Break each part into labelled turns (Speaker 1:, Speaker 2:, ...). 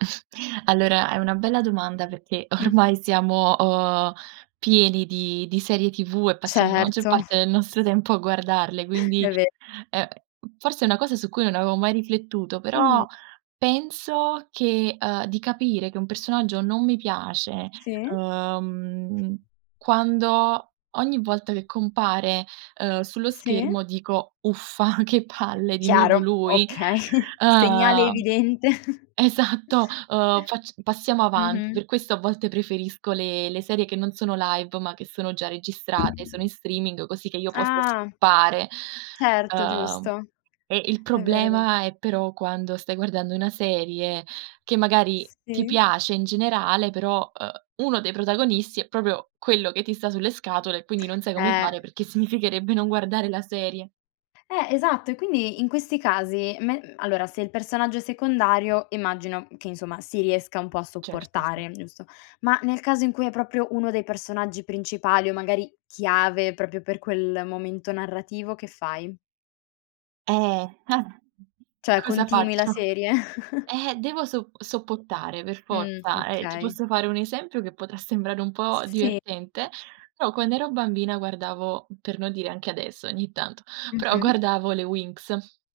Speaker 1: Allora, è una bella domanda perché
Speaker 2: Mh.
Speaker 1: ormai siamo o pieni di di serie TV e passiamo la maggior
Speaker 2: Certo.
Speaker 1: parte del nostro tempo a guardarle, quindi,
Speaker 2: È ve
Speaker 1: uhm, forse è una cosa su cui non avevo mai riflettuto, però
Speaker 2: Mh.
Speaker 1: penso che, uhm, di capire che un personaggio non mi piace,
Speaker 2: Sì.
Speaker 1: uhm, quando ogni volta che compare, ehm, sullo
Speaker 2: Sì.
Speaker 1: schermo dico: "Uffa, che palle di nuovo
Speaker 2: Chiaro,
Speaker 1: lui".
Speaker 2: okay. Segnale
Speaker 1: Uhm
Speaker 2: evidente.
Speaker 1: esatto, uhm: "fac passiamo avanti".
Speaker 2: Mh-mh.
Speaker 1: Per questo a volte preferisco le le serie che non sono live ma che sono già registrate, sono in streaming così che io possa
Speaker 2: Ah.
Speaker 1: skippare.
Speaker 2: Certo,
Speaker 1: Ehm,
Speaker 2: giusto.
Speaker 1: e il
Speaker 2: È vero, è vero.
Speaker 1: problema è però quando stai guardando una serie che magari, ti
Speaker 2: Sì.
Speaker 1: piace in generale, però, uhm, uno dei protagonisti è proprio quello che ti sta sulle scatole e quindi non sai come
Speaker 2: Eh.
Speaker 1: fare perché significherebbe non guardare la serie.
Speaker 2: Eh esatto, e quindi in questi casi, me allora se il personaggio è secondario, immagino che insomma si riesca un po' a
Speaker 1: Certo, sì.
Speaker 2: sopportare, giusto? Ma nel caso in cui è proprio uno dei personaggi principali o magari chiave proprio per quel momento narrativo, che fai?
Speaker 1: Ehm,
Speaker 2: Cioè
Speaker 1: Cosa
Speaker 2: continui la
Speaker 1: faccio?
Speaker 2: serie?
Speaker 1: Ehm, devo so sopportare per
Speaker 2: Mh,
Speaker 1: forza, eh, ti
Speaker 2: okay.
Speaker 1: posso fare un esempio che potrà sembrare un po'
Speaker 2: Sì.
Speaker 1: divertente, però quando ero bambina guardavo per non dire anche adesso, ogni tanto, però
Speaker 2: Mh-mh.
Speaker 1: guardavo le Winx,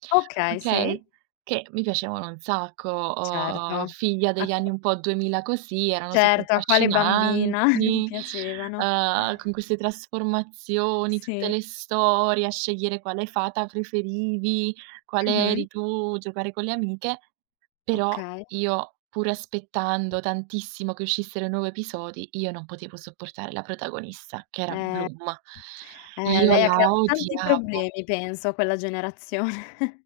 Speaker 2: Okay, sì.
Speaker 1: okay? Che mi piacevano un sacco, uhm,
Speaker 2: Certo
Speaker 1: figlia
Speaker 2: a
Speaker 1: degli anni
Speaker 2: qu
Speaker 1: un po' 2000 così, erano super
Speaker 2: Certo a quale bambina non
Speaker 1: affascinanti,
Speaker 2: piacevano.
Speaker 1: uhm, con queste trasformazioni, tutte
Speaker 2: Sì.
Speaker 1: le storie, a scegliere quale fata preferivi, quale eri
Speaker 2: Mh-mh.
Speaker 1: tu, giocare con le amiche; però
Speaker 2: Okay.
Speaker 1: io, pur aspettando tantissimo che uscissero i nuovi episodi, io non potevo sopportare la protagonista che era
Speaker 2: Eh.
Speaker 1: Bloom.
Speaker 2: Eh
Speaker 1: Io
Speaker 2: lei ha
Speaker 1: la
Speaker 2: creato tanti
Speaker 1: odiavo.
Speaker 2: problemi, penso, a quella generazione.